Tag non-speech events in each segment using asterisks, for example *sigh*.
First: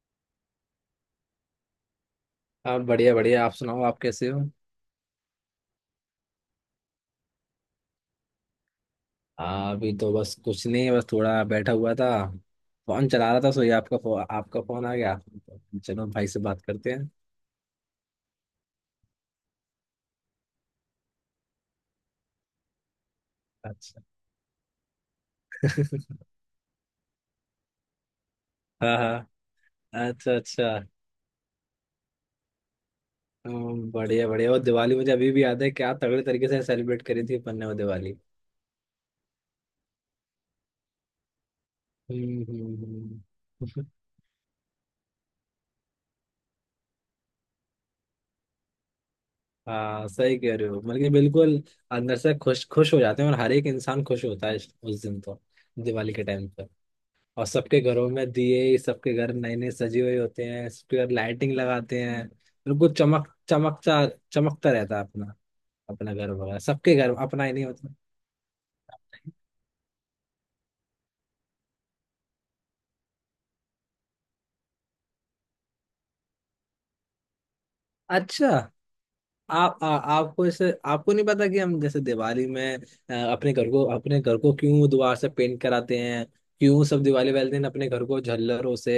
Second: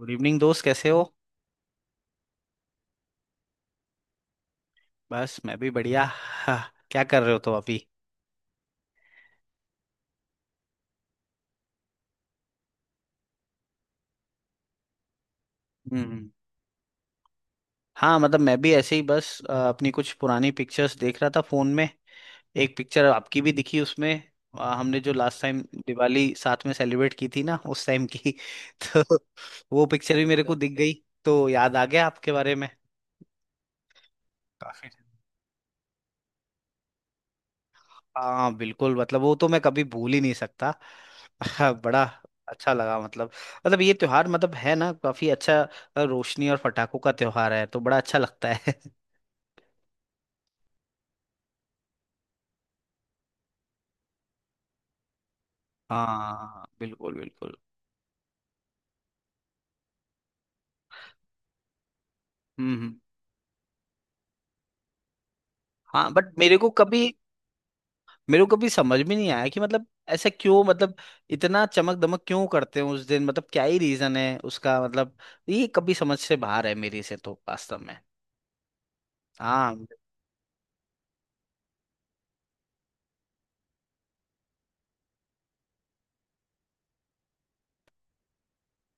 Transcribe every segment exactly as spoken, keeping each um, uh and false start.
Good evening दोस्त, कैसे हो? आप बढ़िया बढ़िया। आप सुनाओ। आप कैसे हो? बस मैं भी बढ़िया। हाँ, क्या कर रहे हो तो अभी? हाँ, अभी तो बस कुछ नहीं, बस थोड़ा बैठा हुआ था। फोन चला रहा था, सो ये आपका फो, आपका फोन आ गया। चलो भाई हम्म। से बात करते हैं। हाँ मतलब मैं भी ऐसे ही बस अ, अपनी कुछ पुरानी पिक्चर्स देख रहा था फोन में। एक पिक्चर आपकी भी दिखी अच्छा। उसमें। अ, हमने जो लास्ट टाइम *laughs* दिवाली साथ में सेलिब्रेट की थी ना, उस टाइम की। हाँ *laughs* तो हाँ। वो पिक्चर भी अच्छा मेरे को दिख अच्छा। गई। तो याद आ गया आपके बारे में। हम्म, बढ़िया बढ़िया। वो काफी। दिवाली मुझे अभी भी याद है। क्या तगड़े तरीके से सेलिब्रेट करी थी अपन ने वो दिवाली। हाँ बिल्कुल, मतलब वो तो मैं कभी भूल ही नहीं सकता। हाँ बड़ा हम्म अच्छा लगा हम्म। मतलब। मतलब हम्म। ये त्योहार मतलब है ना काफी अच्छा। अ, रोशनी और पटाखों का त्योहार है, तो बड़ा अच्छा लगता है। *laughs* *laughs* हाँ, सही कह रहे हो मतलब कि बिल्कुल। अंदर से खुश खुश हो जाते हैं, और हर एक इंसान खुश होता है इस- उस दिन तो। दिवाली के टाइम। हाँ बिल्कुल और बिल्कुल। सबके घरों में दिए, सबके घर नए नए सजे हुए होते हैं, सबके घर लाइटिंग लगाते हैं, हम्म बिल्कुल हम्म। चमक चमकता चमकता रहता है अपना। हाँ अपना घर बट मेरे वगैरह, को सबके कभी घर, अपना ही नहीं होता। मेरे को कभी समझ में नहीं आया कि मतलब ऐसा क्यों। मतलब इतना चमक दमक क्यों करते हैं उस दिन? मतलब क्या ही रीजन है उसका? मतलब ये कभी समझ से बाहर है मेरी से तो, वास्तव में। अच्छा। हाँ। आप आ, आपको ऐसे आपको नहीं पता कि हम जैसे दिवाली में अ, अपने घर को अपने घर को क्यों दोबारा से पेंट कराते हैं? क्यों सब दिवाली वाले दिन अपने घर को झल्लरों से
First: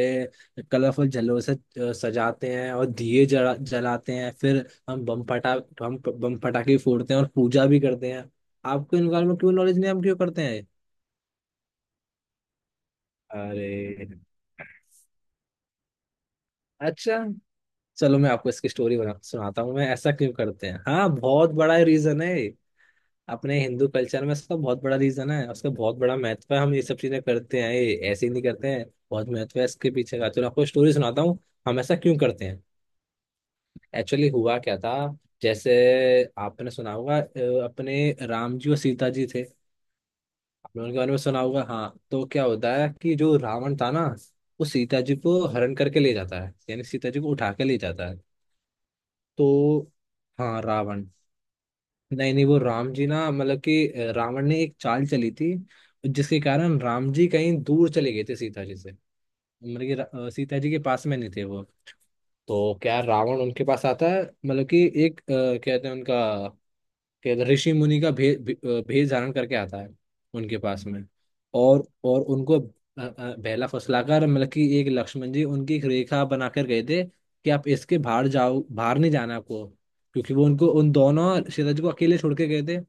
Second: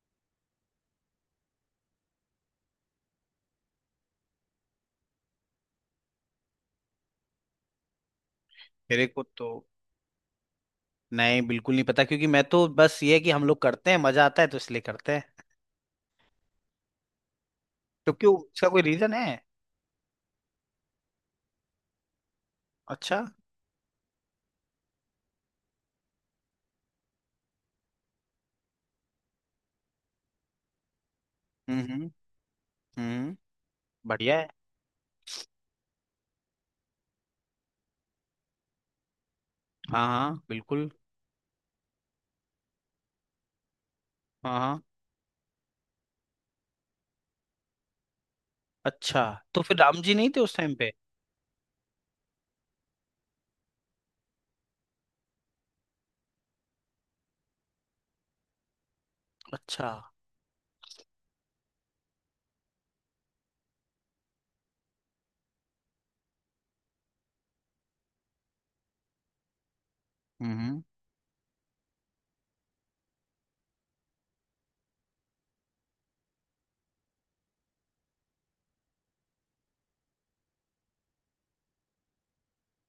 कलरफुल झल्लरों से अ, सजाते हैं, और दिए जला, जलाते हैं, फिर हम बम फटा हम बम पटाखे फोड़ते हैं और पूजा भी करते हैं। आपको मेरे इन को बारे में तो क्यों नॉलेज नहीं है, हम क्यों करते हैं? नहीं, बिल्कुल नहीं पता, क्योंकि मैं तो बस ये है कि हम लोग अरे। करते हैं, मजा आता है तो इसलिए करते हैं। अच्छा। तो चलो मैं क्यों, आपको इसका इसकी कोई स्टोरी रीजन बना है? सुनाता हूँ। मैं ऐसा क्यों करते हैं। हाँ, बहुत बड़ा रीजन है। अच्छा। अपने हिंदू कल्चर में इसका बहुत बड़ा रीजन है, उसका बहुत बड़ा महत्व है। हम ये सब चीजें करते हैं, ये ऐसे ही नहीं करते हैं। बहुत महत्व है इसके पीछे का। चलो आपको स्टोरी सुनाता हूँ। हम्म हम ऐसा हम्म। क्यों करते हैं। हम्म, एक्चुअली बढ़िया है। हुआ क्या था। जैसे आपने सुना होगा, अ, अपने राम जी और सीता जी थे। हाँ हाँ आपने बिल्कुल। उनके बारे में सुना होगा। हाँ, तो क्या होता है कि जो रावण था ना। हाँ वो हाँ। सीता जी को हरण करके ले जाता है, यानी सीता जी को उठा के ले जाता है। अच्छा, तो फिर तो। राम जी नहीं थे उस हाँ, टाइम पे? रावण। नहीं नहीं, वो राम जी ना, मतलब कि अ, रावण ने एक चाल चली थी। जिसके कारण राम जी कहीं दूर चले गए थे सीता जी से। मतलब अच्छा। कि रा- अ, सीता जी के पास में नहीं थे वो। तो क्या रावण उनके पास आता है, मतलब कि एक अ, कहते हैं उनका। कहते हैं ऋषि मुनि का भेष भे, अ, भेष धारण करके आता है। उनके हम्म। पास में। और और उनको अ, अ, बहला फुसलाकर, मतलब कि एक लक्ष्मण जी उनकी एक रेखा बनाकर गए थे, कि आप इसके बाहर जाओ, बाहर नहीं जाना आपको। क्योंकि वो उनको उन दोनों। सीता जी को अकेले छोड़ के गए थे।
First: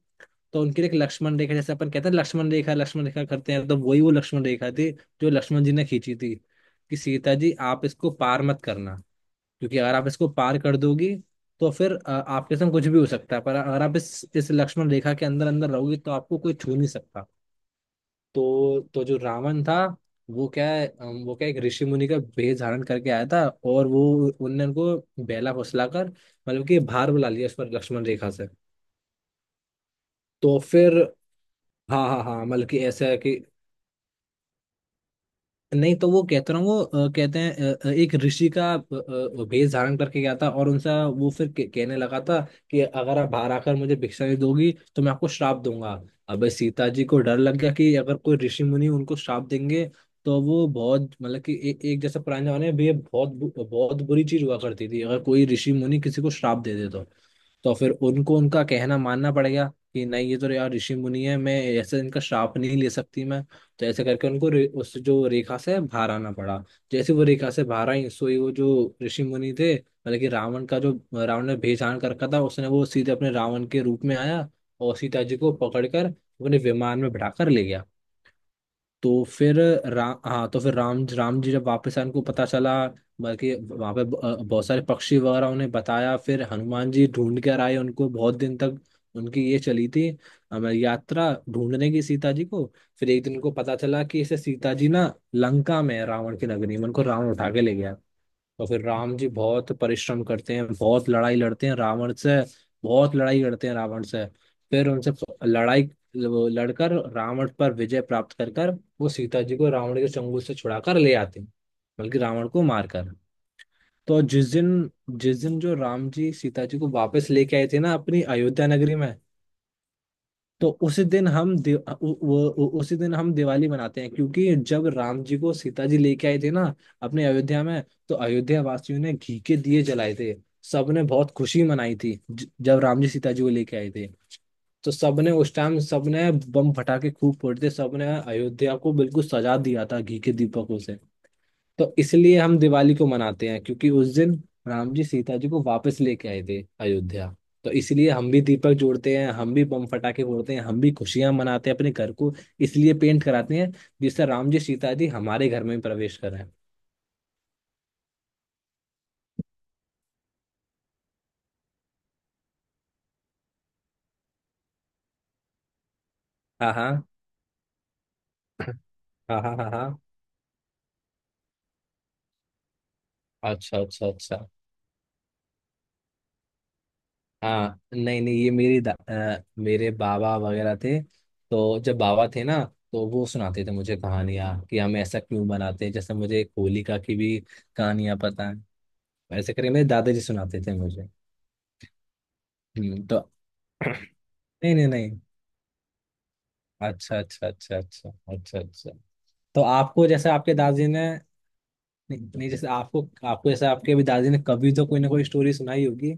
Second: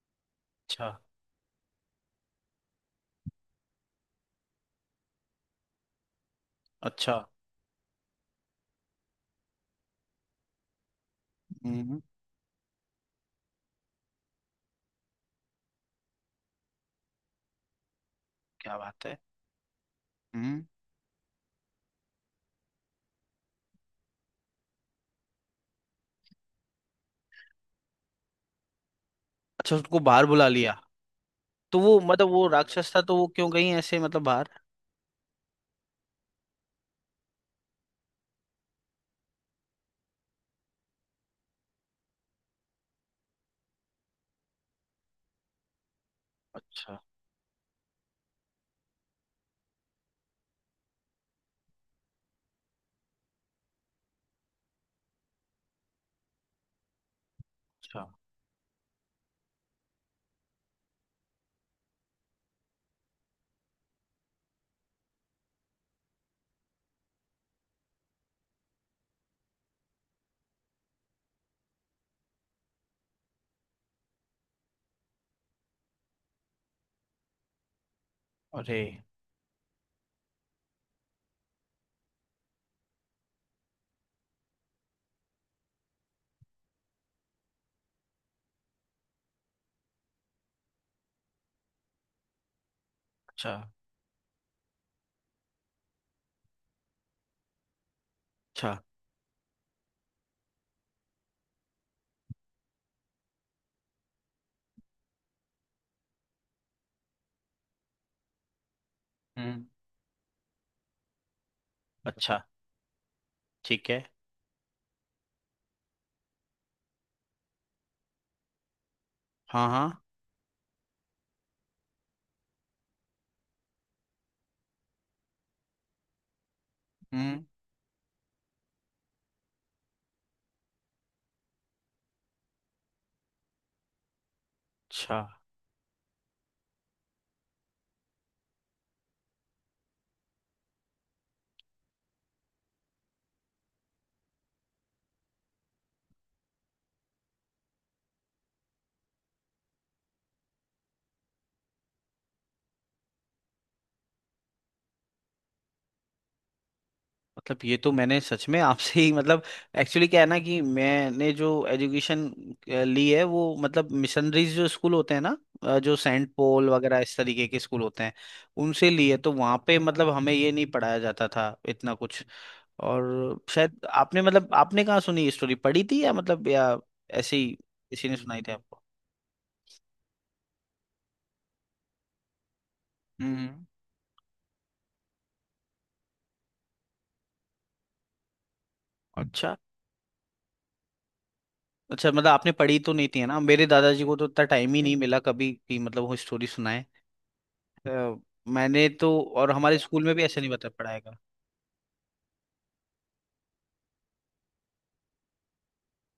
तो उनके अच्छा लिए एक लक्ष्मण रेखा, जैसे अपन कहते हैं लक्ष्मण रेखा लक्ष्मण रेखा करते हैं, तो वही वो लक्ष्मण रेखा थी। जो लक्ष्मण जी ने खींची थी। कि अच्छा। सीता जी आप इसको पार मत करना। क्योंकि अगर आप इसको पार कर दोगी, तो फिर हम्म। अ, आपके संग कुछ भी हो सकता है। पर अगर आप इस इस लक्ष्मण रेखा के अंदर अंदर रहोगी, तो आपको कोई छू नहीं सकता। क्या तो तो बात है। जो रावण था। वो हम्म। क्या है, अम, वो क्या एक ऋषि मुनि का भेष धारण करके आया था। और वो। उनने उनको बेला फुसलाकर, मतलब कि भार बुला लिया उस पर लक्ष्मण रेखा से। अच्छा, उसको बाहर बुला तो लिया? फिर। तो वो हाँ हाँ मतलब हाँ, वो मतलब कि राक्षस था, ऐसा तो है वो कि। क्यों गई ऐसे मतलब बाहर? नहीं तो वो कहते रहो वो, अ, कहते हैं अ, अ, एक ऋषि का अ, अ, वेश धारण करके गया था और उनसे। वो फिर के- कहने लगा था। कि अगर आप बाहर आकर मुझे भिक्षा नहीं दोगी, तो मैं आपको श्राप दूंगा। अबे, सीता अच्छा जी को डर लग गया कि अगर कोई ऋषि मुनि उनको श्राप देंगे। तो वो बहुत, मतलब कि ए, एक जैसे पुराने जमाने में भी ये बहुत बु- बहुत बुरी चीज हुआ करती थी, अगर कोई ऋषि मुनि किसी को श्राप दे दे तो। तो फिर अच्छा। उनको उनका कहना मानना पड़ गया। कि नहीं, ये तो यार ऋषि मुनि है। मैं ऐसे इनका श्राप नहीं ले सकती मैं। तो ऐसे करके उनको रे, उस जो रेखा से बाहर आना पड़ा। जैसे वो रेखा से बाहर आई, सोई वो जो। ऋषि मुनि थे, मतलब कि रावण का जो। रावण ने भेजान कर रखा था, उसने वो सीधे अपने रावण के रूप में आया। और सीता जी को पकड़कर अपने विमान में बिठाकर ले गया। अरे। तो फिर। राम हाँ, तो फिर राम राम जी जब वापस आए, उनको पता चला। बल्कि वहाँ पे ब- अ, बहुत सारे पक्षी वगैरह उन्हें बताया, फिर हनुमान जी ढूंढ कर आए उनको बहुत दिन तक। उनकी ये चली थी। अम, यात्रा ढूंढने की सीता जी को। फिर एक दिन अच्छा उनको पता चला कि इसे सीता जी ना लंका में है, रावण की नगरी में, उनको रावण उठा के ले गया। तो अच्छा। फिर राम जी बहुत परिश्रम करते हैं, बहुत लड़ाई लड़ते हैं रावण से। बहुत लड़ाई करते हैं रावण से। फिर उनसे प- लड़ाई। वो लड़कर रावण पर विजय प्राप्त कर कर वो सीता जी हम्म। को रावण के चंगुल से छुड़ाकर ले आते हैं। बल्कि अच्छा। रावण को मारकर। ठीक है। तो जिस दिन जिस दिन जो राम जी सीता जी को वापस लेके आए थे ना अपनी अयोध्या नगरी में। हाँ हाँ। तो उसी दिन हम दि, उ, वो- उ, उसी दिन हम दिवाली मनाते हैं, क्योंकि जब राम जी को सीता जी लेके आए थे ना अपने हम्म। अयोध्या में। तो अयोध्या वासियों ने घी के दिए जलाए थे। सबने बहुत खुशी मनाई थी, ज, जब राम जी सीता जी को लेके आए थे। तो अच्छा, सबने उस टाइम सबने बम फटाके खूब फोड़े थे सबने। अयोध्या को बिल्कुल सजा दिया था घी के दीपकों से। तो इसलिए हम दिवाली को मनाते हैं, क्योंकि उस दिन राम जी सीता जी को वापस लेके आए थे अयोध्या। तो इसलिए हम भी दीपक जोड़ते हैं, हम भी बम फटाके फोड़ते हैं, हम भी खुशियां मनाते हैं, अपने घर को इसलिए पेंट कराते हैं, जिससे राम जी सीता जी हमारे घर में प्रवेश करें। मतलब ये तो मैंने सच में आपसे ही मतलब। एक्चुअली क्या है ना कि मैंने जो एजुकेशन ली है, वो मतलब मिशनरीज जो स्कूल होते हैं ना, अ, जो सेंट पॉल हाँ वगैरह हाँ इस तरीके के स्कूल होते हैं, उनसे ली है। तो हाँ हाँ वहाँ हाँ पे हाँ। मतलब हमें ये नहीं पढ़ाया जाता था इतना कुछ। और शायद अच्छा अच्छा आपने अच्छा। मतलब आपने कहाँ सुनी ये स्टोरी, पढ़ी थी या मतलब, या ऐसे ही हाँ, किसी ने नहीं नहीं, सुनाई ये थी मेरी आपको? दा- अ, मेरे बाबा वगैरह थे। तो जब बाबा थे ना। तो वो हम्म। सुनाते थे मुझे कहानियाँ कि हम ऐसा क्यों बनाते हैं, जैसे मुझे एक होलिका की भी कहानियाँ पता है। ऐसे अच्छा करके मेरे दादाजी सुनाते थे मुझे। अच्छा मतलब आपने पढ़ी तो हम्म, नहीं थी, तो। है ना? मेरे *coughs* दादाजी को तो इतना टाइम नहीं ही नहीं नहीं मिला नहीं। कभी कि मतलब वो स्टोरी सुनाए। अच्छा अच्छा अच्छा अच्छा अ, अच्छा मैंने अच्छा। तो, और तो हमारे स्कूल आपको में भी जैसे ऐसे नहीं आपके बता दादाजी ने। पढ़ाएगा। नहीं, नहीं, जैसे आपको आपको जैसे आपके अभी दादाजी ने कभी तो कोई ना कोई स्टोरी सुनाई होगी।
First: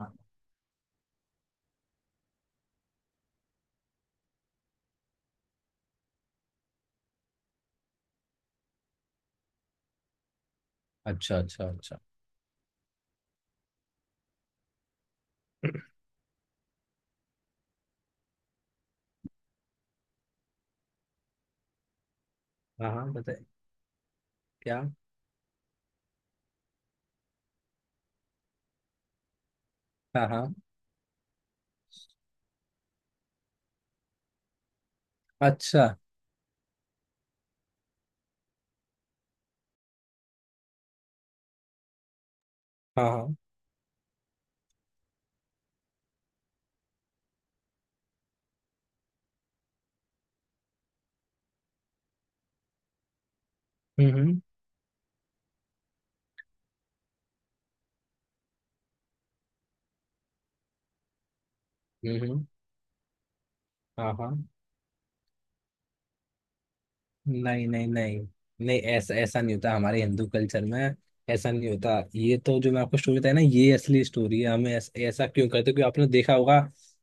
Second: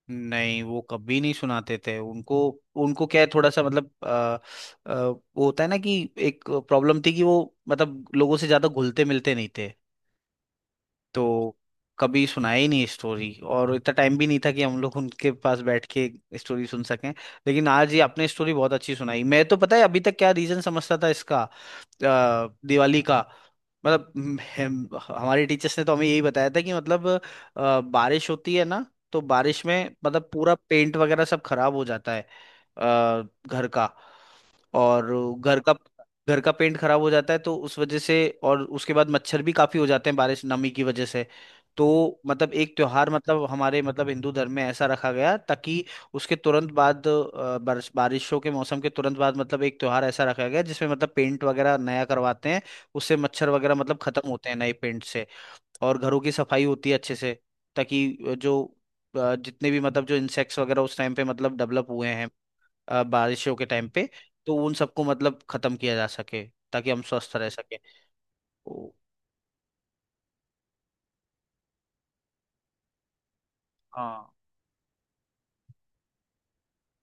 हाँ। नहीं, वो कभी नहीं सुनाते थे उनको। उनको क्या है, थोड़ा सा मतलब, अ, अ, वो होता है ना कि एक प्रॉब्लम थी कि वो मतलब लोगों से ज्यादा घुलते मिलते नहीं थे। अच्छा तो अच्छा अच्छा। कभी सुनाया ही नहीं स्टोरी, और इतना टाइम भी नहीं था कि हम लोग उनके पास बैठ *coughs* के स्टोरी सुन सकें। लेकिन आज ये आपने स्टोरी बहुत अच्छी सुनाई। मैं तो पता है अभी तक क्या रीजन समझता था इसका, अ, हाँ दिवाली हाँ, का। बताइए। मतलब हम, क्या? हम- हमारे टीचर्स ने तो हमें यही बताया था कि मतलब अ, बारिश होती है ना, तो बारिश में हाँ मतलब पूरा हाँ। पेंट वगैरह सब खराब हो जाता है। अ, घर का, और घर का अच्छा। घर का पेंट खराब हो जाता है, तो उस वजह से। और उसके बाद मच्छर भी काफी हो जाते हैं बारिश नमी की वजह से। तो मतलब एक त्योहार, हाँ हाँ। मतलब हमारे मतलब हिंदू धर्म में ऐसा रखा गया ताकि उसके तुरंत बाद अ, बारिश बारिशों के मौसम के तुरंत बाद मतलब एक त्योहार ऐसा रखा गया जिसमें मतलब पेंट वगैरह नया करवाते हैं। उससे मच्छर वगैरह मतलब हम्म खत्म हम्म होते हैं नए पेंट से। और घरों की सफाई होती है अच्छे से, ताकि जो अ, जितने भी मतलब जो इंसेक्ट्स वगैरह उस टाइम पे मतलब डेवलप हुए हम्म हैं, हम्म। अ, बारिशों के टाइम पे, हाँ हाँ। तो उन सबको मतलब खत्म किया जा सके, ताकि हम स्वस्थ रह नहीं सके नहीं नहीं। नहीं, ओ। ऐसा ऐसा नहीं होता हमारे हिंदू कल्चर में। ऐसा नहीं होता, ये तो जो मैं आपको स्टोरी बताया ना, ये असली हाँ स्टोरी है। हमें ऐस, ऐसा क्यों करते हैं? क्योंकि आपने देखा होगा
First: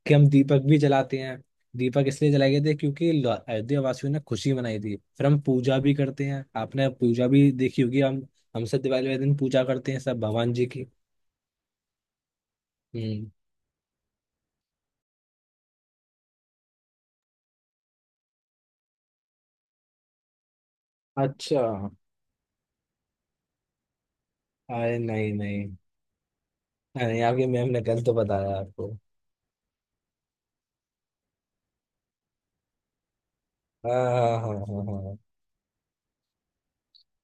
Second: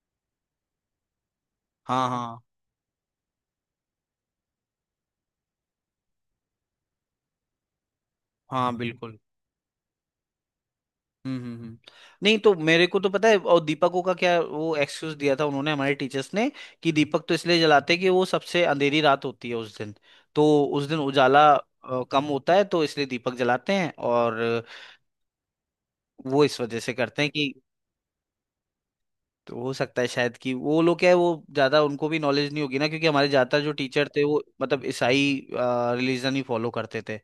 कि हम दीपक भी जलाते हैं। दीपक हाँ। इसलिए हाँ जलाए गए थे, क्योंकि ल- अयोध्या वासियों ने खुशी मनाई थी। फिर हम पूजा भी करते हैं, आपने पूजा भी देखी होगी। हम हाँ हमसे दिवाली बिल्कुल। वाले दिन पूजा करते हैं सब भगवान जी की। हम्म हम्म, हम्म। नहीं तो मेरे को तो पता हम्म। है, और दीपकों का क्या वो एक्सक्यूज दिया था उन्होंने, हमारे टीचर्स ने, कि दीपक तो इसलिए जलाते हैं कि वो सबसे अंधेरी रात होती है उस दिन। तो उस दिन उजाला अच्छा। अ, कम होता है, तो इसलिए दीपक जलाते हैं। और अरे नहीं नहीं। वो इस वजह से करते अरे, हैं आपकी कि, मैम ने गलत बताया आपको। तो हो सकता है शायद कि वो लोग क्या है, वो ज्यादा उनको भी नॉलेज नहीं होगी ना, क्योंकि हमारे ज्यादातर जो हाँ टीचर थे हाँ वो हाँ मतलब हाँ। ईसाई रिलीजन ही फॉलो करते थे।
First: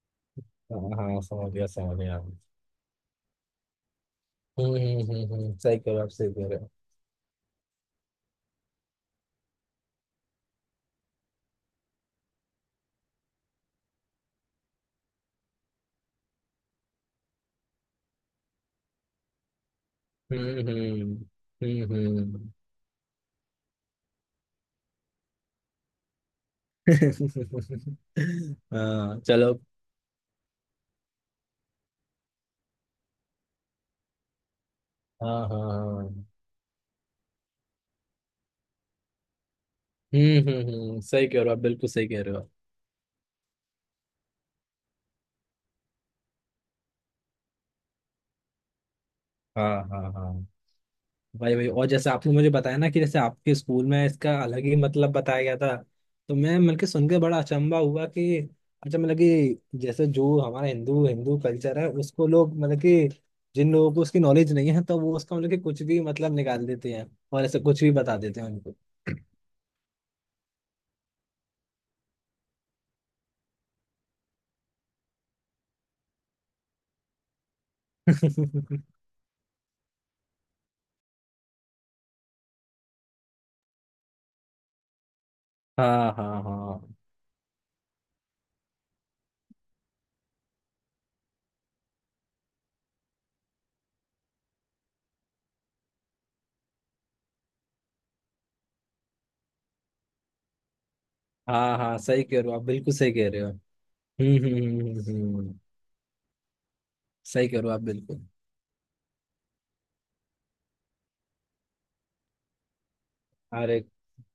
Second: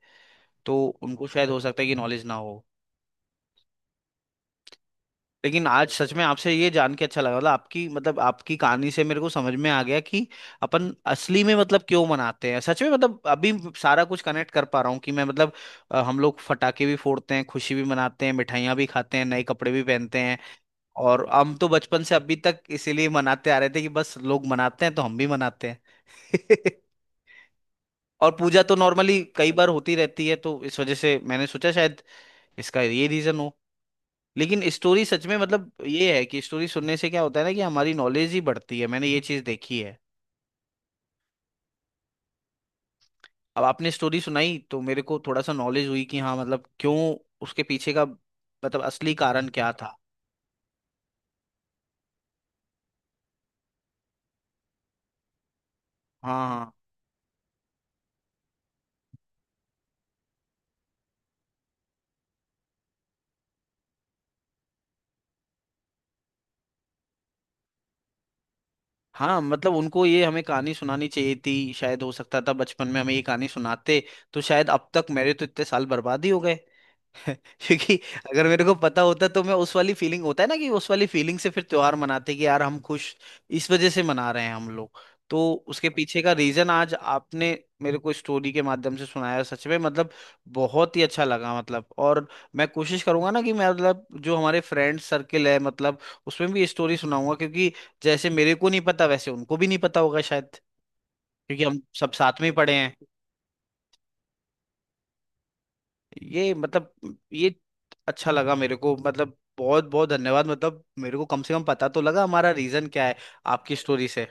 हाँ तो हाँ हाँ, उनको शायद समझ हो गया सकता है कि समझ गया। नॉलेज ना हो। हम्म हम्म हम्म हम्म। लेकिन सही कह आज रहे हो आप, सच में सही कह आपसे रहे हो। ये जान के अच्छा लगा, मतलब आपकी मतलब आपकी कहानी से मेरे को समझ में आ गया कि अपन असली में मतलब क्यों मनाते हैं। सच में मतलब अभी सारा कुछ कनेक्ट कर पा रहा हूँ कि मैं मतलब, अ, हम लोग फटाके भी फोड़ते हैं, खुशी भी मनाते हैं, मिठाइयाँ भी खाते हैं, नए कपड़े भी पहनते हैं। हम्म और हम तो हम्म बचपन से हम्म अभी हम्म। तक इसीलिए मनाते आ रहे थे कि बस लोग मनाते हैं तो हम भी मनाते हैं। *laughs* *laughs* और पूजा तो नॉर्मली हाँ, कई चलो। बार होती रहती है, तो इस वजह से मैंने सोचा शायद इसका ये रीजन हो। लेकिन स्टोरी सच में हाँ हाँ मतलब ये है हाँ। कि स्टोरी सुनने से क्या होता है ना कि हमारी नॉलेज ही बढ़ती है, मैंने ये चीज देखी है। हम्म हम्म हम्म। सही कह रहे हो आप, बिल्कुल सही कह रहे हो आप। अब आपने स्टोरी सुनाई तो मेरे को थोड़ा सा नॉलेज हुई कि हाँ मतलब क्यों, उसके पीछे का मतलब असली कारण क्या हाँ था। हाँ हाँ। भाई भाई, और जैसे आपने मुझे बताया ना कि जैसे आपके स्कूल में इसका अलग ही मतलब बताया गया था, तो हाँ मैं हाँ मतलब कि सुन के बड़ा अचंभा हुआ कि अच्छा, मतलब कि जैसे जो हमारा हिंदू हिंदू कल्चर है, उसको लोग मतलब कि जिन लोगों को उसकी नॉलेज नहीं है, तो वो उसका मतलब कि कुछ भी मतलब निकाल देते हैं, और ऐसे कुछ भी बता देते हैं उनको। हाँ, मतलब उनको, ये हमें कहानी सुनानी चाहिए थी शायद। हो सकता था बचपन में हमें ये कहानी सुनाते तो शायद, अब तक मेरे तो इतने साल बर्बाद ही हो गए, क्योंकि अगर मेरे को *laughs* पता होता तो मैं उस वाली फीलिंग होता है ना कि उस वाली फीलिंग से फिर त्योहार मनाते कि यार हम खुश इस वजह से मना रहे हैं हम लोग। तो उसके हाँ पीछे का हाँ रीजन हाँ आज आपने मेरे को स्टोरी के माध्यम से सुनाया, सच में मतलब बहुत ही अच्छा लगा मतलब। और मैं कोशिश करूंगा ना कि मैं मतलब जो हमारे फ्रेंड सर्किल है मतलब, उसमें भी ये स्टोरी सुनाऊंगा, क्योंकि जैसे मेरे को नहीं पता वैसे उनको भी नहीं पता होगा शायद, क्योंकि हाँ हम हाँ। सब सही कह साथ रहे में हो ही आप, पढ़े बिल्कुल हैं। सही कह रहे हो। हम्म हम्म हम्म हम्म, हम्म। ये मतलब सही कह ये रहे हो आप, बिल्कुल। अच्छा लगा मेरे को, मतलब बहुत बहुत धन्यवाद। मतलब मेरे को कम से कम पता तो लगा हमारा रीजन क्या है, आपकी अरे, स्टोरी से।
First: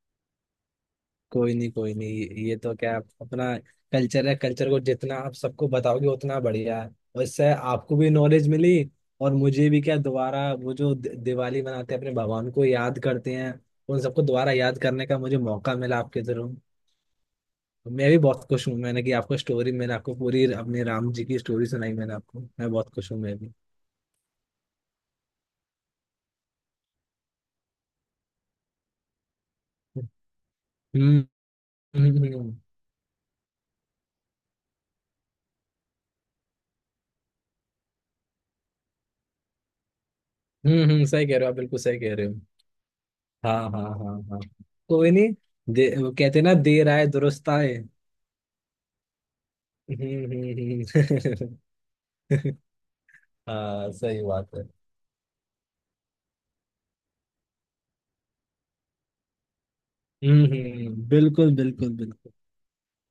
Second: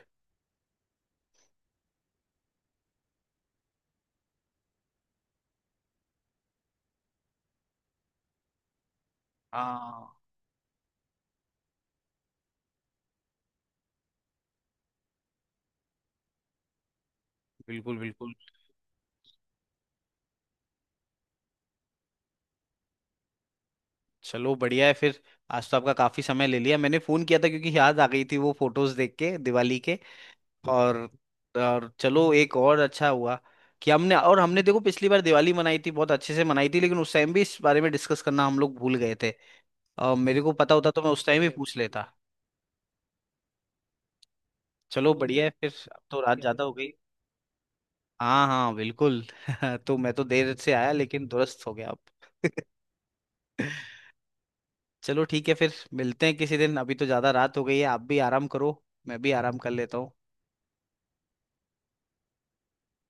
कोई नहीं कोई नहीं, ये ये तो क्या अपना कल्चर है। कल्चर को जितना आप सबको बताओगे, उतना बढ़िया है। और इससे आपको भी नॉलेज मिली। और मुझे भी क्या हाँ दोबारा वो जो दि- दिवाली मनाते हैं, अपने भगवान को याद करते हैं, उन सबको दोबारा याद करने का मुझे मौका मिला आपके थ्रू। बिल्कुल मैं भी बिल्कुल। बहुत खुश हूँ, मैंने कि आपको स्टोरी मैंने आपको पूरी अपने राम जी की स्टोरी सुनाई मैंने आपको। मैं बहुत खुश हूँ मैं भी। चलो बढ़िया है फिर। आज तो आपका काफी समय ले लिया, मैंने फोन किया था क्योंकि याद आ गई थी, वो फोटोज देख के दिवाली के। और हम्म और हम्म हम्म चलो हम्म, एक और अच्छा हुआ कि हमने, और हमने देखो पिछली बार दिवाली मनाई थी, बहुत अच्छे से मनाई थी, लेकिन उस टाइम भी इस बारे में डिस्कस करना हम लोग भूल गए थे। अ, मेरे को पता हम्म, होता तो हम्म। मैं उस सही कह टाइम रहे ही हो आप, पूछ बिल्कुल सही लेता। कह रहे हो। हाँ हाँ हाँ हाँ। कोई चलो नहीं। बढ़िया है फिर, दे, अब वो तो कहते रात हैं ना, ज्यादा हो देर गई। आए दुरुस्त आए। हाँ हाँ बिल्कुल। *laughs* तो मैं तो हम्म, देर से हम्म, आया, लेकिन दुरुस्त हो गया अब। हम्म। *laughs* हाँ, सही बात है। *laughs* चलो ठीक है फिर, मिलते हैं किसी दिन। अभी तो ज्यादा रात हो गई है, आप भी आराम करो, मैं भी आराम कर लेता हूँ। हम्म हम्म, बिल्कुल बिल्कुल बिल्कुल।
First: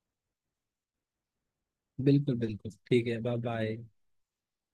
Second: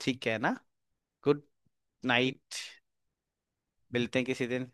ठीक है ना? गुड बिल्कुल नाइट। बिल्कुल ठीक है। Bye bye. मिलते हैं किसी दिन।